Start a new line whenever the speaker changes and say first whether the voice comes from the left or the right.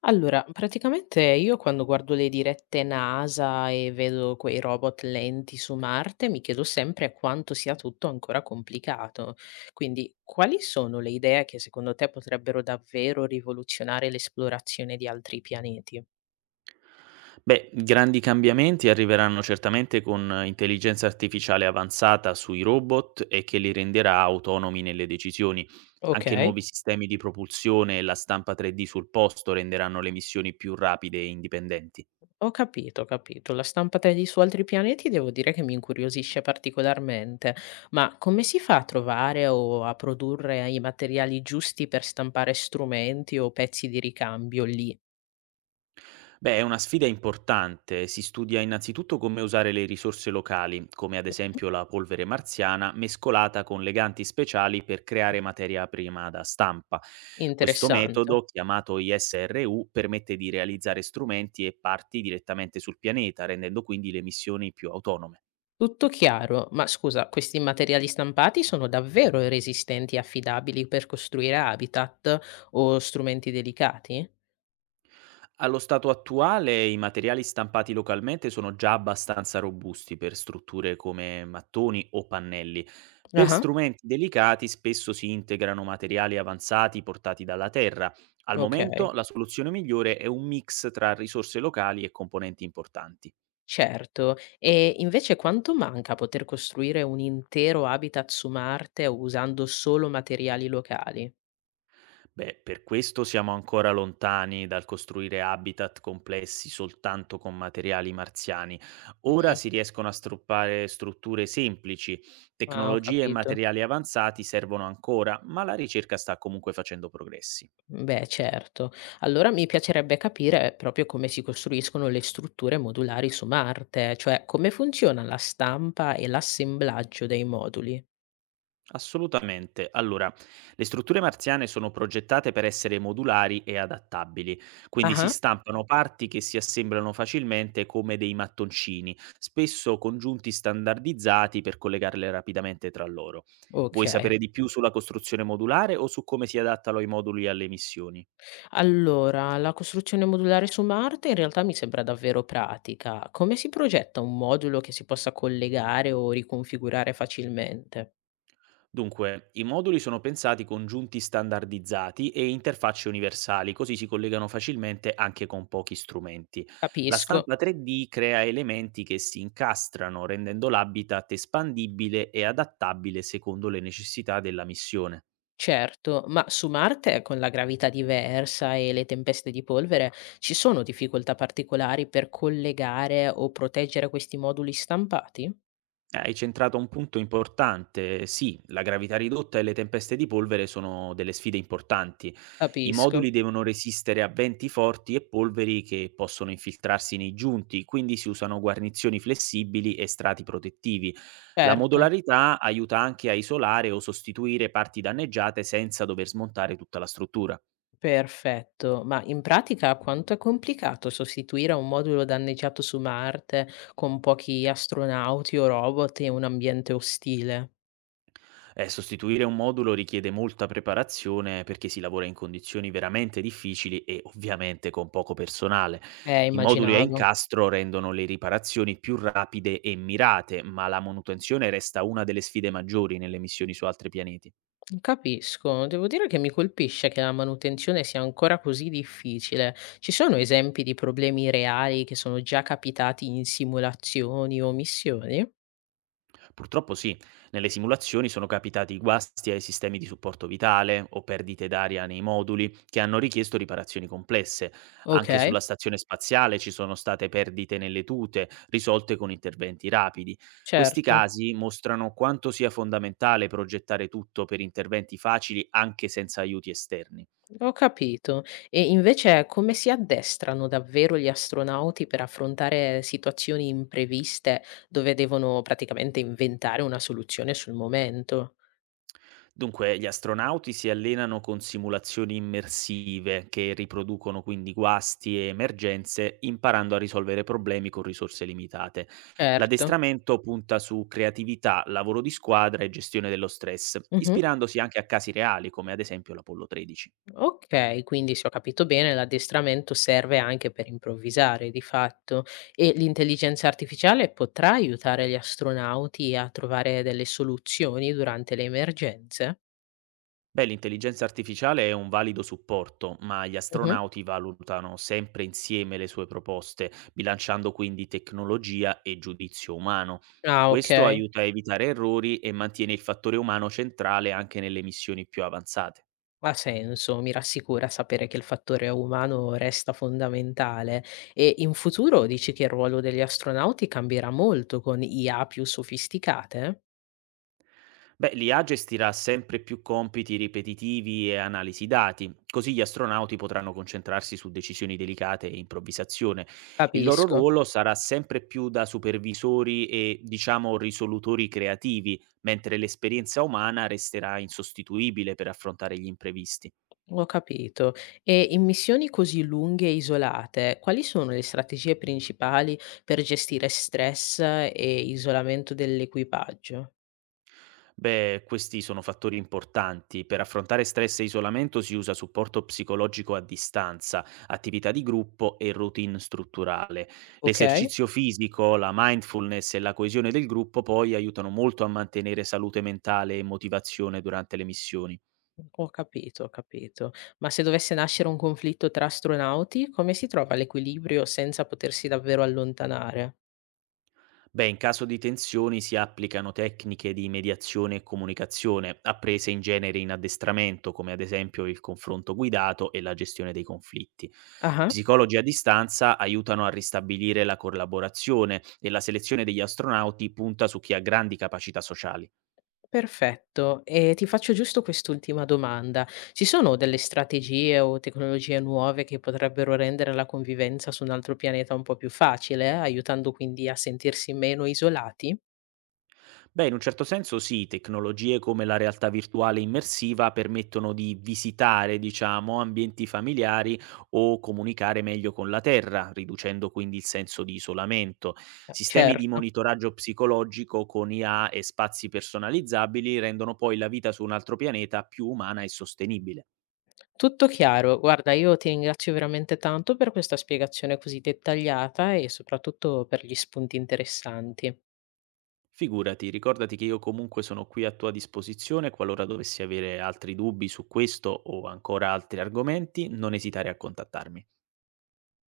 left: Allora, praticamente io quando guardo le dirette NASA e vedo quei robot lenti su Marte, mi chiedo sempre quanto sia tutto ancora complicato. Quindi, quali sono le idee che secondo te potrebbero davvero rivoluzionare l'esplorazione di altri pianeti?
right: Beh, grandi cambiamenti arriveranno certamente con intelligenza artificiale avanzata sui robot e che li renderà autonomi nelle decisioni.
left: Ok.
right: Anche nuovi sistemi di propulsione e la stampa 3D sul posto renderanno le missioni più rapide e indipendenti.
left: Ho capito, ho capito. La stampa 3D su altri pianeti devo dire che mi incuriosisce particolarmente, ma come si fa a trovare o a produrre i materiali giusti per stampare strumenti o pezzi di ricambio lì?
right: Beh, è una sfida importante. Si studia innanzitutto come usare le risorse locali, come ad
left: Mhm.
right: esempio la polvere marziana, mescolata con leganti speciali per creare materia prima da stampa. Questo
left: Interessante.
right: metodo, chiamato ISRU, permette di realizzare strumenti e parti direttamente sul pianeta, rendendo quindi le missioni più autonome.
left: Tutto chiaro, ma scusa, questi materiali stampati sono davvero resistenti e affidabili per costruire habitat o strumenti delicati?
right: Allo stato attuale i materiali stampati localmente sono già abbastanza robusti per strutture come mattoni o pannelli. Per
left: Ah,
right: strumenti delicati spesso si integrano materiali avanzati portati dalla terra. Al
left: ok.
right: momento la soluzione migliore è un mix tra risorse locali e componenti importanti.
left: Certo, e invece quanto manca poter costruire un intero habitat su Marte usando solo materiali locali?
right: Beh, per questo siamo ancora lontani dal costruire habitat complessi soltanto con materiali marziani. Ora
left: Mh,
right: si riescono a stroppare strutture semplici,
left: ah, ho
right: tecnologie e
left: capito.
right: materiali avanzati servono ancora, ma la ricerca sta comunque facendo progressi.
left: Beh, certo. Allora mi piacerebbe capire proprio come si costruiscono le strutture modulari su Marte, cioè come funziona la stampa e l'assemblaggio dei moduli.
right: Assolutamente. Allora, le strutture marziane sono progettate per essere modulari e adattabili, quindi si
left: Ah-ah,
right: stampano parti che si assemblano facilmente come dei mattoncini, spesso congiunti standardizzati per collegarle rapidamente tra loro. Vuoi
left: ok.
right: sapere di più sulla costruzione modulare o su come si adattano i moduli alle missioni?
left: Allora, la costruzione modulare su Marte in realtà mi sembra davvero pratica. Come si progetta un modulo che si possa collegare o riconfigurare facilmente?
right: Dunque, i moduli sono pensati con giunti standardizzati e interfacce universali, così si collegano facilmente anche con pochi strumenti. La
left: Capisco,
right: stampa 3D crea elementi che si incastrano, rendendo l'habitat espandibile e adattabile secondo le necessità della missione.
left: certo, ma su Marte, con la gravità diversa e le tempeste di polvere, ci sono difficoltà particolari per collegare o proteggere questi moduli stampati?
right: Hai centrato un punto importante. Sì, la gravità ridotta e le tempeste di polvere sono delle sfide importanti. I
left: Capisco,
right: moduli devono resistere a venti forti e polveri che possono infiltrarsi nei giunti, quindi si usano guarnizioni flessibili e strati protettivi. La
left: certo.
right: modularità aiuta anche a isolare o sostituire parti danneggiate senza dover smontare tutta la struttura.
left: Perfetto, ma in pratica quanto è complicato sostituire un modulo danneggiato su Marte con pochi astronauti o robot e un ambiente ostile?
right: Sostituire un modulo richiede molta preparazione perché si lavora in condizioni veramente difficili e ovviamente con poco personale. I moduli a
left: Immaginavo.
right: incastro rendono le riparazioni più rapide e mirate, ma la manutenzione resta una delle sfide maggiori nelle missioni su altri pianeti.
left: Capisco, devo dire che mi colpisce che la manutenzione sia ancora così difficile. Ci sono esempi di problemi reali che sono già capitati in simulazioni o missioni?
right: Purtroppo sì, nelle simulazioni sono capitati guasti ai sistemi di supporto vitale o perdite d'aria nei moduli che hanno richiesto riparazioni complesse.
left: Ok,
right: Anche sulla stazione spaziale ci sono state perdite nelle tute, risolte con interventi rapidi. Questi
left: certo.
right: casi mostrano quanto sia fondamentale progettare tutto per interventi facili anche senza aiuti esterni.
left: Ho capito. E invece come si addestrano davvero gli astronauti per affrontare situazioni impreviste dove devono praticamente inventare una soluzione sul momento?
right: Dunque, gli astronauti si allenano con simulazioni immersive che riproducono quindi guasti e emergenze, imparando a risolvere problemi con risorse limitate.
left: Certo.
right: L'addestramento punta su creatività, lavoro di squadra e gestione dello stress,
left: Mhm.
right: ispirandosi anche a casi reali come ad esempio l'Apollo 13.
left: Ok, quindi se ho capito bene, l'addestramento serve anche per improvvisare, di fatto, e l'intelligenza artificiale potrà aiutare gli astronauti a trovare delle soluzioni durante le emergenze?
right: Beh, l'intelligenza artificiale è un valido supporto, ma gli
left: Mhm.
right: astronauti valutano sempre insieme le sue proposte, bilanciando quindi tecnologia e giudizio umano.
left: Ah, ok.
right: Questo aiuta a evitare errori e mantiene il fattore umano centrale anche nelle missioni più avanzate.
left: Ha senso, mi rassicura sapere che il fattore umano resta fondamentale. E in futuro dici che il ruolo degli astronauti cambierà molto con IA più sofisticate?
right: Beh, l'IA gestirà sempre più compiti ripetitivi e analisi dati, così gli astronauti potranno concentrarsi su decisioni delicate e improvvisazione. Il loro
left: Capisco,
right: ruolo sarà sempre più da supervisori e, diciamo, risolutori creativi, mentre l'esperienza umana resterà insostituibile per affrontare gli imprevisti.
left: ho capito. E in missioni così lunghe e isolate, quali sono le strategie principali per gestire stress e isolamento dell'equipaggio?
right: Beh, questi sono fattori importanti. Per affrontare stress e isolamento si usa supporto psicologico a distanza, attività di gruppo e routine strutturale.
left: Ok?
right: L'esercizio fisico, la mindfulness e la coesione del gruppo poi aiutano molto a mantenere salute mentale e motivazione durante le missioni.
left: Ho capito, ho capito. Ma se dovesse nascere un conflitto tra astronauti, come si trova l'equilibrio senza potersi davvero allontanare?
right: Beh, in caso di tensioni si applicano tecniche di mediazione e comunicazione, apprese in genere in addestramento, come ad esempio il confronto guidato e la gestione dei conflitti.
left: Ah,
right: Psicologi a distanza aiutano a ristabilire la collaborazione e la selezione degli astronauti punta su chi ha grandi capacità sociali.
left: perfetto. E ti faccio giusto quest'ultima domanda. Ci sono delle strategie o tecnologie nuove che potrebbero rendere la convivenza su un altro pianeta un po' più facile, aiutando quindi a sentirsi meno isolati?
right: Beh, in un certo senso sì, tecnologie come la realtà virtuale immersiva permettono di visitare, diciamo, ambienti familiari o comunicare meglio con la terra, riducendo quindi il senso di isolamento. Sistemi di
left: Certo.
right: monitoraggio psicologico con IA e spazi personalizzabili rendono poi la vita su un altro pianeta più umana e sostenibile.
left: Tutto chiaro. Guarda, io ti ringrazio veramente tanto per questa spiegazione così dettagliata e soprattutto per gli spunti interessanti.
right: Figurati, ricordati che io comunque sono qui a tua disposizione qualora dovessi avere altri dubbi su questo o ancora altri argomenti, non esitare a contattarmi.